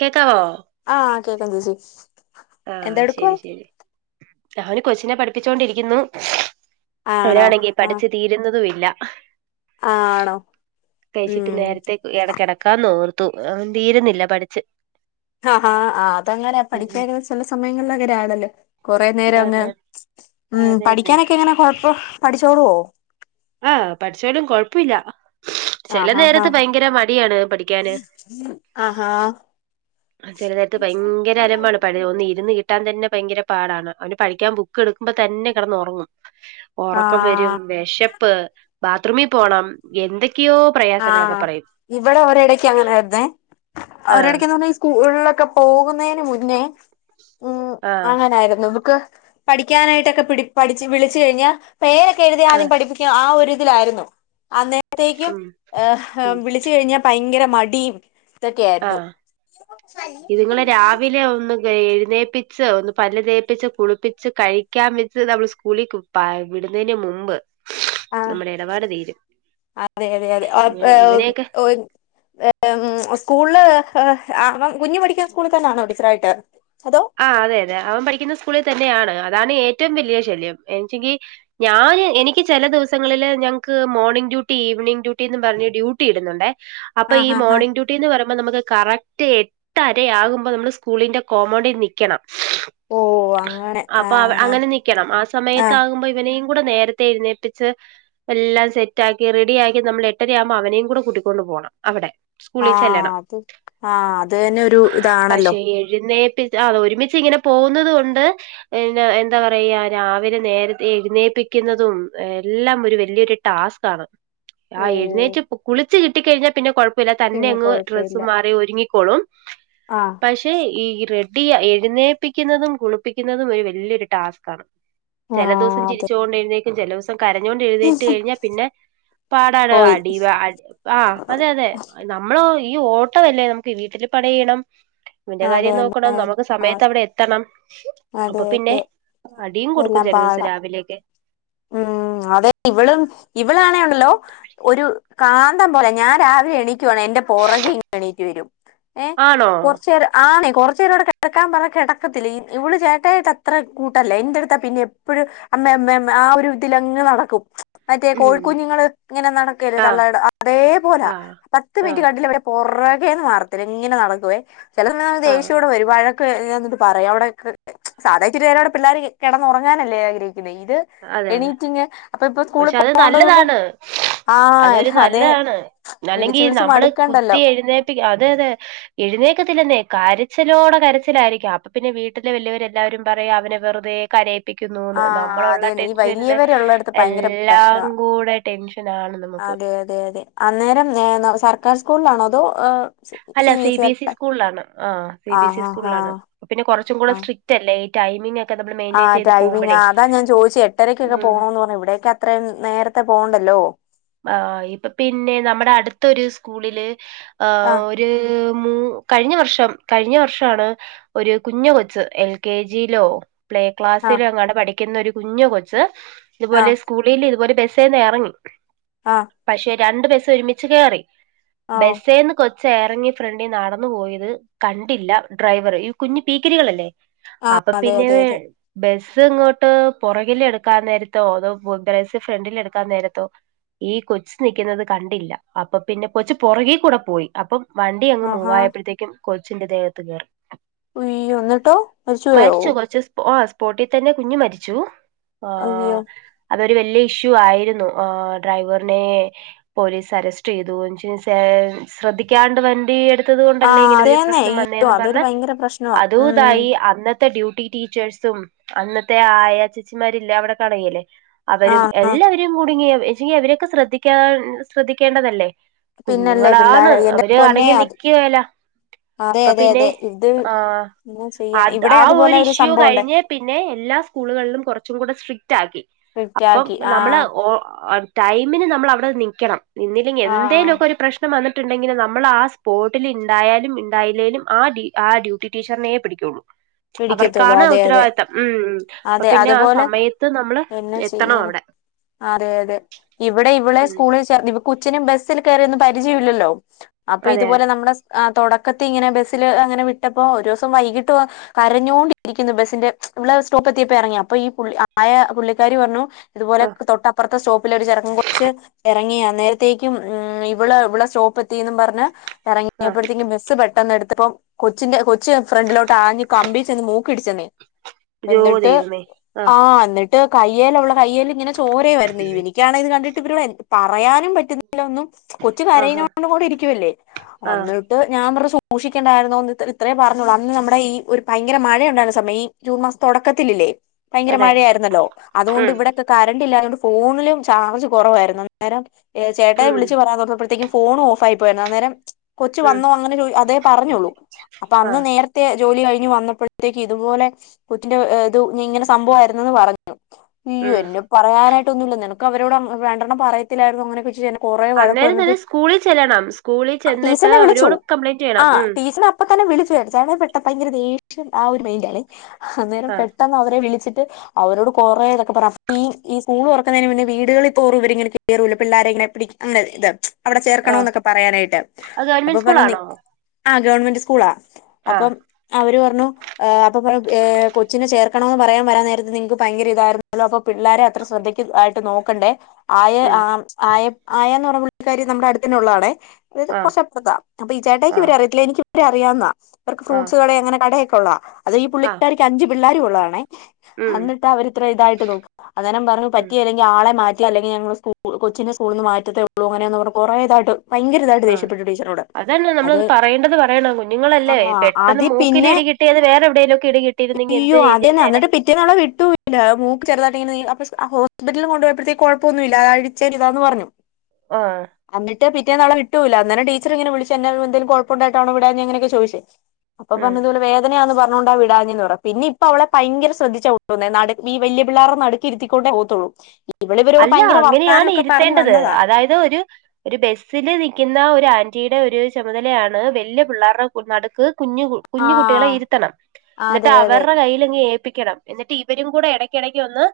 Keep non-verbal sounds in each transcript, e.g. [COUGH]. കേക്കാവോ? ആഹ് കേക്കാം ചേച്ചി ആഹ് എന്തെടുക്കുവാ ശരി ശരി [UNINTELLIGIBLE] കൊച്ചിനെ പഠിപ്പിച്ചോണ്ടിരിക്കുന്നു. ആണോ അവനാണെങ്കി ആഹ് പഠിച്ചു തീരുന്നതും ഇല്ല. ആണോ കഴിച്ചിട്ട് ഉം നേരത്തേ എട കെടക്കാന്ന് ഓർ ത്തു അവൻ തീരുന്നില്ല പഠിച്ച്. അഹാ ആഹ് അതങ്ങനെ പഠിക്കാനിരുന്ന ചെല സമയങ്ങളിൽ അങ്ങനെയാണല്ലോ. കൊറേ നേരം അങ്ങ് അതെ ഉം അതെന്നെ പഠിക്കാനൊക്കെ എങ്ങനെ കൊഴപ്പ് പഠിച്ചോളുവോ? ആഹ് പഠിച്ചോലും കൊഴപ്പില്ല. ചെല ആഹ് ആഹ് നേരത്ത് ആഹ് ഭയങ്കര മടിയാണ് പഠിക്കാന് ആഹാ ചെല നേരത്ത് ഭയങ്കര അലമ്പാണ് [UNINTELLIGIBLE] ഒന്ന് ഇരുന്ന് കിട്ടാൻ തന്നെ ഭയങ്കര പാടാണ് അവന്റെ പഠിക്ക്യാൻ ബുക്ക് എടുക്ക്മ്പ തന്നെ കെടന്നൊറങ്ങും ഒറക്കം വരും ആഹ് വെശപ്പ് ബാത്ത്റൂമി പോണം എന്തെ ആഹ് ഇവടെ ഒരിടക്ക് അങ്ങനായിര്ന്നേ ആഹ് ഒരടക്ക്ന്ന് പറ്ഞ്ഞാ ഈ സ്കൂളിലൊക്കെ പോകുന്നേന് മുന്നേ ഉം ആഹ് അങ്ങനായിരുന്നു ബുക്ക് പഠിക്കാനായിട്ടൊക്കെ പിടി പഠിച്ച് വിളിച്ച് കഴിഞ്ഞാ പേരെക്കെഴുതി ആദ്യം ആഹ് പഠിപ്പിക്കും ആഹ് ഒരു ഇതിലായിരുന്നു അന്നത്തേക്ക്യും ഉം ഏഹ് ഉം ഹം വിളിച്ച് കഴിഞ്ഞാ ഭയങ്കര മടീം ഇതൊക്ക്യാരുന്നു ആഹ് ന്നേപ്പിച്ച് ഒന്ന് പല്ല് തേപ്പിച്ച് കുളിപ്പിച്ച് കഴിക്കാൻ വെച്ച്തവള് സ്കൂളിക്ക് [UNINTELLIGIBLE] വിടുന്നേന്റ മു മുമ്പ് ആഹ് നമ്മടെ എടപാട് തീരും അതെ അതെ അതെ ഓഹ് ഇവനെ ഏഹ് ഇവനെയൊക്കെ ഓയ് ഏഹ് ഉം സ്കൂള് ഏഹ് [UNINTELLIGIBLE] കുഞ്ഞ് പഠിക്കിന്ന സ്കൂളി തന്നൊണോ ടീച്ചറായിട്ട് അതോ ആഹ് അതെ അതെ അവൻ പഠിക്ക്ന്ന സ്കൂളിൽ തന്നെയാണ് അ താണ് ഏറ്റവും വെല്ല്യാ ശല്യം എണ്ച്ചെങ്കി ഞാന് എനിക്കി ചെല ദിവസങ്ങളില് ഞങ്ങ്ക്ക് മോർണിംഗ് ഡ്യൂട്ടി ഈവനിംഗ് ഡ്യൂട്ടിന്നും പറഞ്ഞ് ഡ്യൂട്ടിയിടുന്നുണ്ടേ അപ്പൊ ഈ ആഹ് ആഹ് ആഹ് മോർണിംഗ് ഡ്യൂട്ടീന്ന് പറിയ്മ്പോ നമ്മക്ക് കറക്റ്റ് എട്ടരയാവുമ്പൊ നമ്മള് സ്കൂളിന്റെ കോമ്പൗണ്ടി നിക്ക്യണം ഓഹ് അങ്ങനെ അപ്പൊ അവ ആഹ് ആഹ് അങ്ങനെ നിക്ക്യണം ആഹ് ആഹ് സമയത്താവുമ്പോ ഇവനേയും കൂടെ നേരത്തെ എഴുന്നേപ്പിച്ച് എല്ലാം സെറ്റാക്കി റെഡിയാക്കി നമ്മള് എട്ടരയാവുമ്പൊ അവനേം കൂടെ കൂട്ടിക്കൊണ്ട് പോണം അവടെ ആഹ് അത് ആഹ് അതിയന്നൊരു ഇതാണല്ലോ പക്ഷെ [UNINTELLIGIBLE] ഒരുമിച്ച് ഇങ്ങനെ പോവുന്നത് കൊണ്ട് പിന്നെ എന്താ പറയാ രാവിലെ നേരത്തെ എഴുന്നേപ്പി ക്കുന്നതും എല്ലാം ഒര് വെല്ല്യൊര് ടാസ്കാണ് ആഹ് ഓഹ് എഴുന്നേറ്റ് കു കുളിച്ച് കിട്ടിക്കഴിഞ്ഞാ പിന്നെ കൊഴപ്പല്ല തന്നെ പിന്നെ അങ്ങ് ഡ്രസ്സ് കൊഴപ്പയില്ല മാറി ഒരുങ്ങിക്കോളും ആഹ് പക്ഷെ ഈ ഇ റെഡ് ടിയ എഴുന്നേപ്പിക്കുന്നതും കുളിപ്പിക്കുന്നതും ഒരു വല്ല്യാര് ടാസ്കാണ് ചെല ദിവസം ആഹ് അതെ ചിരിച്ചോണ്ട് എഴുന്നേക്കും ചില സം കരഞ്ഞോണ്ട് എഴുന്നേറ്റ് കഴിഞ്ഞാൽ പിന്നെ പാടാണ് പോയി അടി വ ആഹ് അതെ അതെ നമ്മളോയ് ഈ ഓട്ടവല്ലേ നമുക്ക് വീട്ടില് പണി ചെയ്യണം ഇവന്റെ അതെ കാര്യം നോക്കണം നമുക്ക് സമയത്ത് അതെ അവിടെ എത്തണം അപ്പൊ പിന്നെ അതെ അടിയും കൊടുക്കും ചില ദിവസം രാവിലെയൊക്കെ ഉമ് അതെ ഇവളും ഇവളാണെ ഉണ്ടല്ലോ ഒരു കാന്തം പോലെ ഞാൻ രാവിലെ എണീക്കുവാണെ എന്റെ പുറകെ ഇ എണീറ്റ് വരും ഏഹ് ആണോ കുറച്ചേരം ആണെ കൊറച്ചേര വിടെ കിടക്കാൻ പറഞ കിടക്കത്തില്ല ഇവള് ചേട്ടായിട്ട് അത്ര കൂട്ടല്ല എന്റെ അടുത്താ പിന്നെ എപ്പഴും അമ്മേ മ്മേ ആ ഒരു ഇതിലങ്ങ് നടക്കും മറ്റേ ഉം കോഴിക്കുഞ്ഞുങ്ങൾ ഇങ്ങനെ നടക്കല്ലേ ആ തള്ളട അതേപോലെ ആ പത്ത് ആ മിനിറ്റ് കണ്ടവിടെ പോർ പുറകെ മാർത്തില്ല ഇങ്ങനെ നടക്കുവേ ചില സമയം നമ്മ ആ ദേഷ്യോവിടെ വരു വയോകെ ഞ ന്നിട്ട് പറയാ അവിടെ സാധാ ഇച്ചിരി നേരം കൂടി പിള്ളേർ കിന്നുറങ്ങാനല്ലേ ആഗ്രഹി അതെ അതെ ഇപ്പൊ സ്കൂളിൽ പക്ഷെ അത് പോകണ്ടത് കൊണ്ട് നല്ലതാണ് അതൊരു ആഹ് അതെ നല്ലാണ് അല്ലെങ്കി വിളിച്ച് വിളിച്ച് നമ്മള് മടുക്കണ്ടല്ലോ കുത്തി എഴുനെപ്പി അതെ അതെ എഴു ന്നേക്കത്തില്ലെന്നേ കരച്ചിലോടെ കരച്ചിലായിരിക്കാം അപ്പൊ പിന്നെ വീട്ടിലെ വല്യൊര് എല്ലാരും പറയും അവനെ വെറുതെ കര പ്പിക്കുന്നൂ ന്ന് ആഹ് നമ്മൾള അതെ നീ ഷില് വലിയവരുള്ളടത്ത് ഭയങ്കര എല്ലാം പ്രശ്നവാ കൂടെ ടെൻഷൻ ആണ് നമുക്ക് അതെ അതെ അതെ അന്നേരം ഏ സർക്കാർ സ്കൂളിലാണോ അതോ ഏഹ് അല്ല സി ബി സി സ്കൂളിലാണ് ആഹ് സി ബി ആഹ് സി ആഹ് സ്കൂളിലാണ് ആഹ് പിന്നെ കുറച്ചും കൂടെ ആഹ് സ്ട്രിക്റ്റ് അല്ലേ ടൈമിംഗ് ഒക്കെ നമ്മൾ മെയിന്റെയിൻ ആഹ് ചെയ്ത് ടൈമിംഗ പോകുമ്പോഴേ അതാ ഞാൻ ചോദിച്ച എട്ടരക്കൊക്കെ ഉം പോണോ പറഞ്ഞു ഇവിടൊക്കെ അത്രയും നേരത്തെ പോവണ്ടല്ലോ ആഹ് ഇപ്പൊ പിന്നെ നമ്മടെ അടുത്തരു സ്കൂളില് ആഹ് ഒരു മു കഴിഞ്ഞ വർഷം കഴിഞ്ഞ വർഷാണ് ഒരു കുഞ്ഞു കൊച്ച് എൽ കെ ജി ലോ പ്ലേ ആഹ് ക്ലാസ്സിലെങ്ങാണ്ട പഠിക്കുന്ന ഒരു കുഞ്ഞ് കൊച്ച് ഇതുപോലെ ആഹ് സ്കൂളിൽ ഇതുപോലെ ബ സേന്ന് ഇറങ്ങി. ആഹ് പക്ഷെ രണ്ട് ബസ്സ് ഒരുമിച്ച് കേറി ആഹ് ഓഹ് ബസ്സേന്ന് കൊ ചേറങ്ങി ഫ്രണ്ടി നടന്നു പോയത്. കണ്ടില്ല ഡ്രൈവർ ഈ കുഞ്ഞ് പീക്കിരികളില്ലേ? ആഹ് അപ്പൊ അതെ പിന്നെ അതെ അതെ ബസ് ഇത് ഇങ്ങോട്ട് പുറകിൽ എടുക്കാൻ നേരത്തോ അതോ ബ്രേസ് ഫ്രണ്ടിൽ എടുക്കാൻ നേരത്തോ? ഈ കൊച്ച നൽക്കുന്നത് കണ്ടില്ല. അപ്പൊ പിന്നെ കൊച്ച് പുറകെ കൂടെ പോയി. അപ്പം വണ്ടി അങ്ങ് ആഹാ മൂവായപ്പോഴത്തേക്കും കൊച്ചിന്റെ ദേഹത്ത് കേറി. ! വ യ്യോ എന്നിട്ടോ മരിച്ചുപോയോ? പോട്ടി തന്നെ കുഞ്ഞ് മരിച്ചു. ആ. അയ്യോ അതൊരു വല്ല്യ ഇഷ്യൂ ആയിരുന്നു. ആ ഡ്രൈവറിനെ പോലീസ് അറസ്റ്റ് ചെയ്യുന്നു. സ്സ്. സ്സേ. ശ്രദ്ധിക്കാണ്ട് വണ്ടി എടുത്ത് ത്തത്. കൊണ്ടല്ലേ ആഹ് ഇങ്ങനെ ഒരു അതേന്നെ പ്രശ്നം അയ്യോ വന്നേന്ന് അതൊരു പറഞ്ഞ ഭയങ്കര പ്രശ്നവാ ഉം അതുതായി. അന്നെ ഇത്തെ [UNINTELLIGIBLE] ഡ്യൂട്ടി ടീച്ചേഴ്സും അന്നത്തെ ആയാച്ചച്ചിമാരില്ലേ അവിടെ കണുകല്ലേ അവരും ആഹ് എല്ലാവരും കൂടുങ്ങിയച്ചി അവരൊക്കെ ശ്രദ്ധിക്കാ ശ്രദ്ധിക്കേണ്ടതല്ലേ? പിന്നല്ലേ കുഞ്ഞുങ്ങളാണ്. പിള്ളാരെ എന്റെ അവര് പൊന്നേ അടങ്ങി അത് നിക്കില അതെ അപ്പൊ അതെ പിന്നെ അതെ ഇത് ആഹ എന്നാ ചെയ്യാന അത് ഇവിടെ ആ അതുപോലെ ഒരു ഇഷ്യൂ സംഭവം ഉണ്ട് കഴിഞ്ഞ് പിന്നെ എല്ലാ സ്കൂളുകളും കൊറച്ച് കുച്ചും കൂടെ സ്ട്രിക്ട് ആക്കി. സ്ട്രിക്റ്റ് അപ്പം ആക്കി നമ്മള് ആഹ് ഓ ആ ടൈമിന് നമ്മൾ അവിടെ നിക്കണം. ന്നിന്നില്ലേങ്കെ ആഹ് എന്തേലൊക്കെ ഒരു പ്രശ്നം വന്നി ണ്ടെങ്കിൽ നമ്മൾ ആ സ്പോട്ടിൽ ഉണ്ടായാലും ഉണ്ടായില്ലേലും ആ ടി ആ ഡ്യൂട്ടി ടീച്ചറിനെ പിടികുള്ളൂ. പിടിക്കത്തുള്ളൂ അവർക്കാണ് അതെ അതെ ഉത്തരവായിത്തം. മ്മ്മ് അപ്പൊ അതെ പിന്നെ ആ അതുപോലെ സമയത്ത് നമ്മള് എന്നാ എത്തണം. ചെയ്യാന അവിടെ അതെ അതെ ഇവിടെ ഇവിളേ ഉം സ്കൂളിൽ ചേർ ഇവ ഈ കൊച്ചിന് ബസ്സിൽ കയറിയൊന്ന് പരിജയില്ലല്ലോ? അപ്പൊ അതെ ഇതുപോലെ നനമ്മളെ സ് തോട ക്കത്തി ഇങ്ങനെ ബസ്സിൽ അങ്ങനെ വിട്ടപ്പോ ഒരുസം വൈകിട്ട് വ കരഞ്ഞോണ്ടിരിക്കുന്നു ബസ്സിന്റെ [UNINTELLIGIBLE] ബ്ലസ് സ്റ്റോപ്പ് എത്തിയപ്പോ ഇറങ്ങി അപ്പൊ ഈപുള്ളി ആ ആയ പുള്ളിക്കാരി പറഞ്ഞു... ഇതുപോലെ ആഹ് തൊട്ടപ്പുറത്തെ സ്റ്റോപ്പിൽ ഒരു ചെറങ്ങ കുറച്ച് ഇറങ്ങിയാ നേരത്തേക്കും ഇവിള ഇവിടെ സ്റ്റോപ്പ് എന്നേരത്തേകും. മ്മ്, ഇവൾ. ഇവളെ സ്റ്റോപ്പ്. എത്തീന്നും പറഞ്ഞ്. എറങ്ങി ആഹ് പത്തി [UNINTELLIGIBLE] ബസ്സ്‌ പെട്ടന്ന് എടു ഇപ്പം കൊച്ചിന്റെ കൊച്ചി ഫ്രണ്ടിലോട്ട് ആഞ്ഞ് കമ്പി ചന്ന് മൂക്കിടിച്ചെന്നേ... അയ്യോ എന്നിട്ട് ദൈവമേ ആഹ് ആഹ എന്നി.... കയ്യൽ ഉള്ള കയ്യൽ ഇങ്ങനെ ചോരേ വരുന്നു ഇവ എനിക്കാണ് ഇത് കണ്ടിട്ട് ഇവ പറയാനും പറ്റുന്ന്... കൊ ആഹ് കരല്ലേിട്ട് ആഹ് ഞ [UNINTELLIGIBLE] മൂഷിക്കേണ്ടായിുന്നന്ന്ത്ര ഇത്രയേ സൂക്ഷിണ്ടായിരുന്നോ ഇത്രേ. ഇത്ര പറഞ്ഞോളൂ അന്ന് നമ്മുടെ ഈ ഒരു ഭയങ്കര മഴയണ്ടായിരുന്ന സമയ ഈ ജൂൺ മാസ.... തുടക്കത്തിലില്ലേ ഭയങ്കര അതെ മഴയിര് ന്നല്ലോ അതുകൊണ്ട് ഉം ഇവിടൊ ക്കെ. കര... തുകൊണ്ട് ഫോണിലും ചാർജ് കറണ്ടില്ലഞ്ഞിടു ഫോണിലും ചാർജ് കുറവായിരുന്നു. അന്നേരം. എ. ചേട്ടയെ ഉം വിളിച്ചച്ച് പറയാൻന്ന് [UNINTELLIGIBLE] പറന്നപ്പോഴത്തേക്കും ഫോൺ ഓഫ് ആയി പോയിരുന്നു ഫോൺ ഓഫായിപോയെന്ന് അന്നേരം കൊച്ചു ഉം വന്നോ അങ്ങനൊരു അതേ പറഞ്ഞോുള്ളൂ അപ്പൊ അന്ന് ആഹ് നേരത്തെ ജോലി കഴിഞ്ഞ് വന്നപ്ൾത്തേക്ക് ഇതുപോലെ കറ്റിന്റെ ഇത് ഇങ്ങനെ സംഭവമായിരുന്ന് പറഞ്ഞു... യ്യോ. ഉം എന്നെ. പറയാനായിട്ട്. ഒന്നുല്ല നിനക്ക് അവരോട്. മം. രണ്ടെണ്ണം പറയത്തില്ലായിരുന്നോ അങ്ങനെക്കച്ച്... കൊറേ, വഴക് അന്നേരം പറഞ്ഞിട്ട്... തന്നെ സ്കൂളിൽ ചെല്ലണം സ്കൂളിൽ ചെന്നിട്ട് ടീച്ചർനെ വിളിച്ചു. അവരോട് കംപ്ലൈന്റ് ആ, ചെയ്യണം ഉം ടീച്ചർനെ അപ്പത്തന്നെ.... വിളിച്ചു ചേർമാൻ പെട്ട ഭയങ്കര ദേഷ്യം ആ ഒരു മൈന്റ് ലേ,, ഹ, ഹ്, അന്നേരം ആഹ് പെട്ടെന്ന് അവരെ വിളിച്ചിട്ട്..... അവരോട് കുറെേതൊക്കെ പറ ഈ ഈ സ്ൂള് തുറക്കുന്നതിന് മുന്നേ വീടുകളിൽ തോറും ഇവരിങ്ങന ക കേറ പിള്ളാര [UNINTELLIGIBLE] അങ്ങനെ. പിടിക്. അങ്ങനെ ഇതാ.. അവിടെ ചേർകണോ ആഹ് എന്നൊക്കെ പറയാനായിട്ട്. ഹ്, അത് അപ്പൊ ഗവൺമെന്റ് പറഞ്ഞു സ്കൂളാണോ നിക് ആ ഗവൺമെന്റ് സ്കൂളാ ആഹ് അപ്പം. അവര്. പറണു. ഹേ. [UNINTELLIGIBLE] അപ്പൊറ കൊച്ചിനെ ചേർക്കണമന്ന് പറയാൻ വൻ നേരത്ത് നിങ്ങക്ക് ഭയങ്കര ഇതായിരുന്നുള്ള അപ്പോ പിള്ളേരെ അത്ര ശ്രദ്ധിക്ക ആായിട്ട് നോക്ക [UNINTELLIGIBLE] ക്കണ്ടേ ആയെ, ഉം ആം, ആയ ആയന്ന് പറഞ്ഞ പുള്ളിക്കാരി നമ്മുടെ അടുതന്നെ ഉള്ളാണെ... [UNINTELLIGIBLE] ആഹ് കൊറച്ചപ്പത്ഥ അപ്പൊ. ഈ ജെട്ടായിക് ഇവരെ ആഹ് അറിയത്തില. എനിക്കിവരെ അറിയാവുന്ന. ഇവർക്ക് ആഹ് ഫ്രൂ്ട്സ് കട. യങ്ങനെ കടയൊക്കെ ള്ള. അത് ഈ ആഹ് പുള്ളിക്കാരിക്ക് അഞ്ച് പിള്ളേരുള്ളാണേ... ഹ, ഹ്. അ. ഉം എന്നിട്ട് അവരിത്ര ഇതായിട്ട് നോക്. അന്നേരം പറഞ്ഞു. ഉം പറ്റിയെലെ ങ്കി. ആളെ മാ.... അല്ലെങ്കിൽ. കൊച്ചിനെ കൊച്ചിന്റെ സ്കൂള നിന്ന് മാറ്റേ ഉള്ളൂ [UNINTELLIGIBLE] അങ്ങനെയന്ന് പറ കുറേതായിട്ട് ആ, അതെന്നെ. അത് നമ്മളത് പറയേണ്ടത് പറയണം കുഞ്ഞുങ്ങളല്ലേ ആഹ് പെട്ടെന്ന് മൂക്കിലി ഇടി.... കിട്ടിയത് വേറെ എവിടേലും... ഒക്കെ ഇടി കിട്ടിയിരുന്നെങ്കി എന്ത് യ്യോ, അതെന്നെ ചെയ്തിരുന്നേനെ എന്നി്ട്ട് പിറ്റേന്ന് അവളെ വിട്ടൂല്ല മൂക്ക് ചെറുതായിട്ടിങ്ങനെ [UNINTELLIGIBLE] ആ, ഹോസ്പിറ്റലിൽ കൊണ്ടെയേ പോട്ത്തേക്. കുഴപ്പൊന്നുല്ല അഴിച്ചേരിതാന്ന് പറഞ്ഞു [UNINTELLIGIBLE] ആഹ,.. പിറ്റേന്ന്. അവളെ വിട്ടൂല്ല ടീച്ചർങ്ങനെ വിളിച് എന്നെ എന്തേലും എന്തും കുഴപ്പണ്ടായിട്ടാണോ വിടാഞ്ഞെ എങ്ങനെയക്കെചോയിച്ച് അപ്പ ഉം പറഞ്ഞതോലെ വേദനയാന്ന് പറഞ്ഞോണ്ട വി... പറ പിന്നെ ഇപ്പ അവളെ ഭയങ്കര ശ്രദ്ധിച്ച [INAUDIBLE] നട് ഈ വല്യ പിള്ളാരെ നടുക്കിരുത്തികൊണ്ടേ പോകതൊള്ളു അല്ല അങ്ങനെയാണ് ഇരുത്തേണ്ടത് വന്നതാ അതായത് ഒരു ഒരു ബസിൽ നിൽക്കുന്ന ഒരു ആന്റിയുടെ ഒരു ചുമതലയാണ് വലിയ പിള്ളേരുടെ നടുക്ക് കുഞ്ഞ് കുഞ്ഞുകുട്ടികളെ ആഹ് ഇരുത്തണം എന്നിട്ട് അതെ അതെ അവരുടെ കയ്യില് അങ്ങ് ഏ ൽപ്പിക്കണം എന്നിട്ട് ഇവരും കൂടെ ഇടയ്ക്കിടക്ക് ഒന്ന്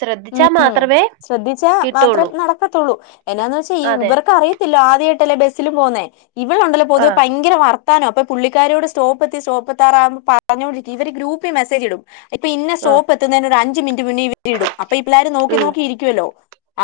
ശ്രദ്ധിച്ചാൽ ഉം മാത്രമേ ശ്രദ്ധിച്ചാ മാത്രേ കിട്ടുള്ളൂ നടക്കത്തുള്ളൂ എന്നാന്ന് വെച്ചാ അതെ ഇവർക്ക് അറിയത്തില്ല ആദ്യമായിട്ടല്ലേ ബസ്സിലും പോന്നേ ഇവളുണ്ടല്ലോ പൊതുവേ ആഹ് ഭയങ്കര വർ താനോ അപ്പ പുള്ളിക്കാരോട് സ്റ്റോപ്പ് എത്തി സ്റ്റോപ്പ് എത്താറവുമ്പോ പറഞ്ഞോണ്ടി് [INAUDIBLE] ഇവര് ഗ്രൂപ്പിൽ മെസേജ് ഇടും ഇപ്പ ഇന്ന ആഹ് സോപ്പ് എത്തുന്നതിന് ഒരു അഞ്ച് മിനിറ്റ് മുന്നേ ഇവ അപ്പൊ ഈ പിള്ളേർ നോക്കി ഉം നോക്കിയിരിക്കുവല്ലോ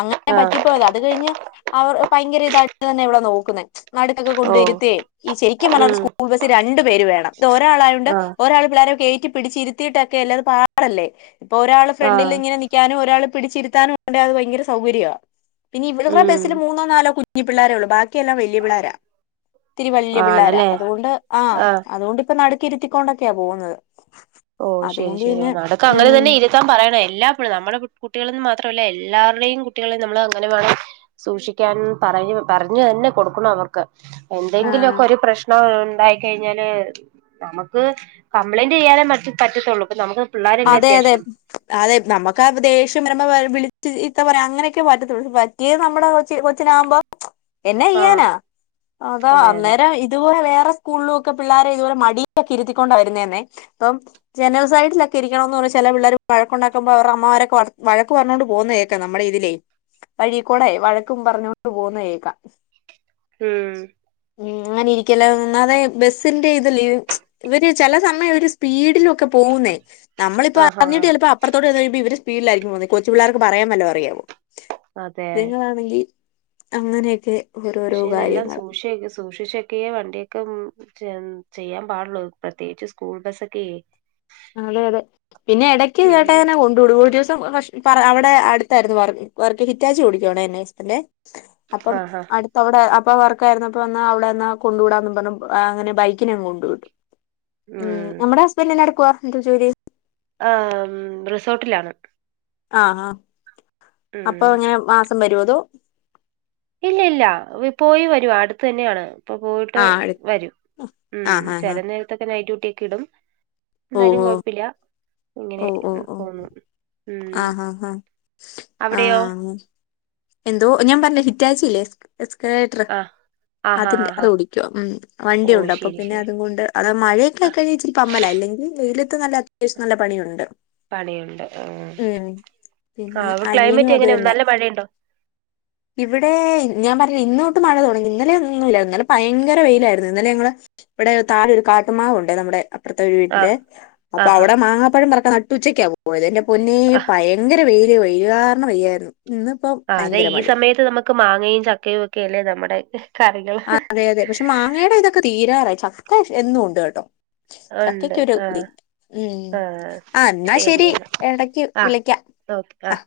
അങ്ങനെ ആഹ് പറ്റിപ്പോയത അത് കഴിഞ്ഞ് അവർ ഭയങ്കര ഇതായിട്ട് തന്നെ ഇവളെ നോക്കുന്നെ നാട്ടത്തൊക്കെ ഓ കൊണ്ടുവരുത്തയ ഈ നടുകൊക്കെ കൊണ്ടിരുത്തി ഈ ശരിക്കും പറഞ്ഞൽ ഒരു ഉം സ്കൂൾ ബസ്സിൽ രണ്ടു പേര് വേണം ഇത് ഒരാളായണ്ട് ആഹ് ഒരാൾ പിള്ളേരും കേ റ്റി പിടിച്ചിരുത്തിയിട്ടൊക്കെല്ലെ അത് പാടല്ലേ ഇപ്പോ ഒരാള് ഫ്രണ്ടിൽ ആഹ് ഇങ്ങനെ നി ഒരാൾ പിടിച്ച് ഇരുത്താനുണ്ടെ അത് ഭയങ്കര സൗകര്യാ പിന്നെ ഇവിടുത്തെ ഉം ബസ്സിൽ മൂന്നോ നാലോ കുഞ്ഞ് ഞ്ഞി പിള്ളേരൊള്ളു ബാ ബാക്കിയെല്ലാ വല്യ പിള്ളാര ത്തിരി വല്യ പിള്ളോര ആണല്ലേ അതുകൊണ്ട് ആഹ് അതുകൊണ്ടിപ്പ ഇരുത്തിക്കൊണ്ടൊക്കെയാ പോകുന്നത് ഓ ശരി അതുകൊണ്ട് ശരി പിന്നെ നടക്ക അങ്ങനെ ഉം തന്നെ ഇരുത്താൻ പറയണം ല്ല്യേ എല്ലാം പുള്ളാ നമ്മുടെ കുട്ടികളന്ന് മാത്രല്ല എല്ലാവരുടെേയും കുട്ടികളെയും നമ്മൾ അങ്ങനെ വേണം സൂക്ഷിക്കാൻ പറ പയഞ്ഞു പറഞ്ഞു തന്നെ കൊടുക്കണം അവർക്ക് ആഹ് എന്തെങ്കിലൊക്കെ ഒരു പ്രശ്നം ഒ ഇതായി കഴിഞ്ഞാല് നമുക്ക് കംപ്ലൈൻ്റിയാനെ മറ്റ് പറ്റത്തുള്ളു പ്പൊ നമുക്ക്. പിള്ളേരല്ലേ അതെ അതെ അത്യാവശ്യം അതെ നമ്മുക്ക് ആ ദേഷ്യം വരുമ്പോ ആ വിളി റ്റ് ഇത്ത പറയാ അങ്ങനെയൊക്കെ പറ്റതൊള്ളു പറ്റിയത് നമ്മുടെ കൊച്ച് കൊച്ചിനാകുമ്പോ എന്നാ ആഹ് ചെയ്യാനാ അത്യ അതെ അതെ അന്നേരം ഇതുപോലെ വേ സ്‌കൂളിലൊക്കെ പിള്ളാരെ ഇതുപോലെ മടിയിലൊക്കെ ഇരുത്തിക്കൊണ്ട വരുന്നെന്നെ, ഇപ്പൊ ജനൽ സൈഡില രിക്കണം എന്ന് പറഞ്ഞ ചില പിള്ളേർ വഴക്കണ്ടാക്കുമ്പോ അവടെമ്മമാരൊക്ക വഴ വഴക്ക് പറഞ്ഞുക കൊണ്ട് പോകുന്നതേക്കെ നമ്മുടെ ഇതിലേ വഴിക്കൂടെ വഴക്കും പറഞ്ഞൊണ്ട് പോകുന്നെ കേക്കാം. ഉം. ഉം ഇങ്ങനെ ഇരിക്കല്ലോ ഒന്നാതെ ബസ്സിന്റെ ഇതല്ലേ [UNINTELLIGIBLE] ഇവര് ചില സമയം ഒരു സ്പീഡിലൊക്കെ പോ പോവുന്നേ നമ്മളിപ്പോ ആഹാ അറിഞ്ഞിട്ട് ചിലപ്പോ അപ്പുറത്തോട്ട് ചെന്ന്കഴിയുമ്പോ ഇവര് സ്പീഡിലായിരിക്കും പോന്നെ, കൊച്ചുപിള്ളേർക്ക് പറയാൻ വല്ലോം അറിയാവോ? അതെ നിങ്ങളാന്നെങ്കി അങ്ങനെയൊക്കെ ഓരോരോ പക്ഷെ ഇതെല്ലാം കാര്യങ്ങൾ സൂക്ഷ സൂക്ഷിച്ചൊക്കെയ വണ്ടിയൊക്കെ മ് ചെയ്യാൻ പാടുള്ളൂ പ്രത്യേകിച്ച് സ്കൂൾ ബസ്സൊക്കെയ്. അതെ അതെ പിന്നെ ഇടക്ക് ചേട്ടായി തന്നെ കൊണ്ടുവിടും ഒരുസം കഷ് പറയാതെ ടെ അടുത്തായിരുന്നു വർ വർക്ക്ഹിറ്റാച്ചി ഓടിക്കാണെ [INAUDIBLE] അപ്പം ആഹാ അടുത്ത അവടെ ഇപ്പ വർക്കായിരുന്നപ്പോ അന്ന് അവളെന്ന കൊണ്ടുവിടാന്നും പറഞ്ഞ് ആ അങ്ങനെ ബൈക്കിനങ് കൊണ്ടു വിട്ടു. ഉം നമ്മുടെ ഹസ്ബൻഡ് എന്നാ എടുക്കുവ എന്താ ജോലി? ആ ഉം റിസോർട്ടിലാണ്. ആഹ് ആഹ് ഉം അപ്പൊ എങ്ങനെ മാസം വ രുവോ? അതോ ഇല്ല ഇല്ല പോയി വരുംവ അടുത്തന്നെയാണ്. ഇപ്പൊ പോയിട്ട് ആഹ് എടു വരും ഉം ആഹ് ആഹ് ചില ആഹ് നേരത്തൊക്കെ നൈറ്റ് ഡ്യൂട്ടിയൊക്കെയിടും. ഇന്നാലും ഓഹ് കൊഴപ്പില്ല ഇങ്ങനെ ഓഹ് ഓഹ് ഓഹ് ഓഹ് പോന്നു ഉം ആഹ് അഹ് അഹ് അവിടെയോ ആഹ് എന്തോ ഞാൻ പറഞ് [UNINTELLIGIBLE] ഹിറ്റാച്ചിയില്ലേ എസ്കലേറ്റ്ർ ആഹ് ആഹാ അതിന്റെ അത് ആഹാ ഓടിക്കോ ഉം ഓ വണ്ടിയുണ്ട്. അപ്പൊ ശരി പിന്നെ ശരി അതുംകൊണ്ട് അത് ആ മഴയൊക്കെയായിക്കഴിഞ്ഞ ഇച്ചിരി പമ്മല ഇല്ലെങ്കിൽ വെയിലത്ത് നല്ല അത്യാവശ്യം നല്ല പണിയുണ്ട് പണിയുണ്ട് ആഹ് ഉം പിന്നെ ആഹ് അനിയനും ക്ലൈമറ്റ് അത് എങ്ങനെ തന്നെ നല്ല മഴ ഇണ്ടോ ഇവിടെ ഞാൻ പറഞ്ഞ് ഇന്നോട്ട് മഴ തൊടങ്ങി ഇന്നലെ ഇന്നു ഇല്ല ഇന്നലെ പയങ്കര വെയിലായിര്ന്നു ഇന്നലെ ഞങ്ങള് ഇവിടെ താഴെ ഒരു കാട്ടുമാവുണ്ട് നമ്മടെ അപ്പർത്തെ വീട്ട്ലെ ആഹ് അപ്പൊ ആഹാ ഔടെ മാങ്ങാപ്പഴം പറിക്കാ നട്ടുച്ചക്കാ പോയത് എന്റെ പൊന്നേ ആഹ് പയങ്കര വെയ്ല് വെയ്ല് കാര്ണം വെയ്യായ്ര്ന്നു ഇന്ന്പ്പോ ആഹ് അതെ ഈ സമയത്ത് നമുക്ക് മാങ്ങയും ചക്കയും ഒക്കെയെല്ലേ നമ്മടെ ആഹ് അതെ അതെ പക്ഷെ മാങ്ങേയ്ടെ ഇതൊക്കെ തീരാറായി ചക്ക എന്നുംണ്ട് കെട്ടോ ഉണ്ട് ചക്കക്കൊരു ഇത് ആഹ് ഉം ആഹ് ആഹ് ന്നാ ശെരി ശരിയെന്നാ എടക്ക് ആഹ് വിളിക്ക ഓക്കെ ആഹ്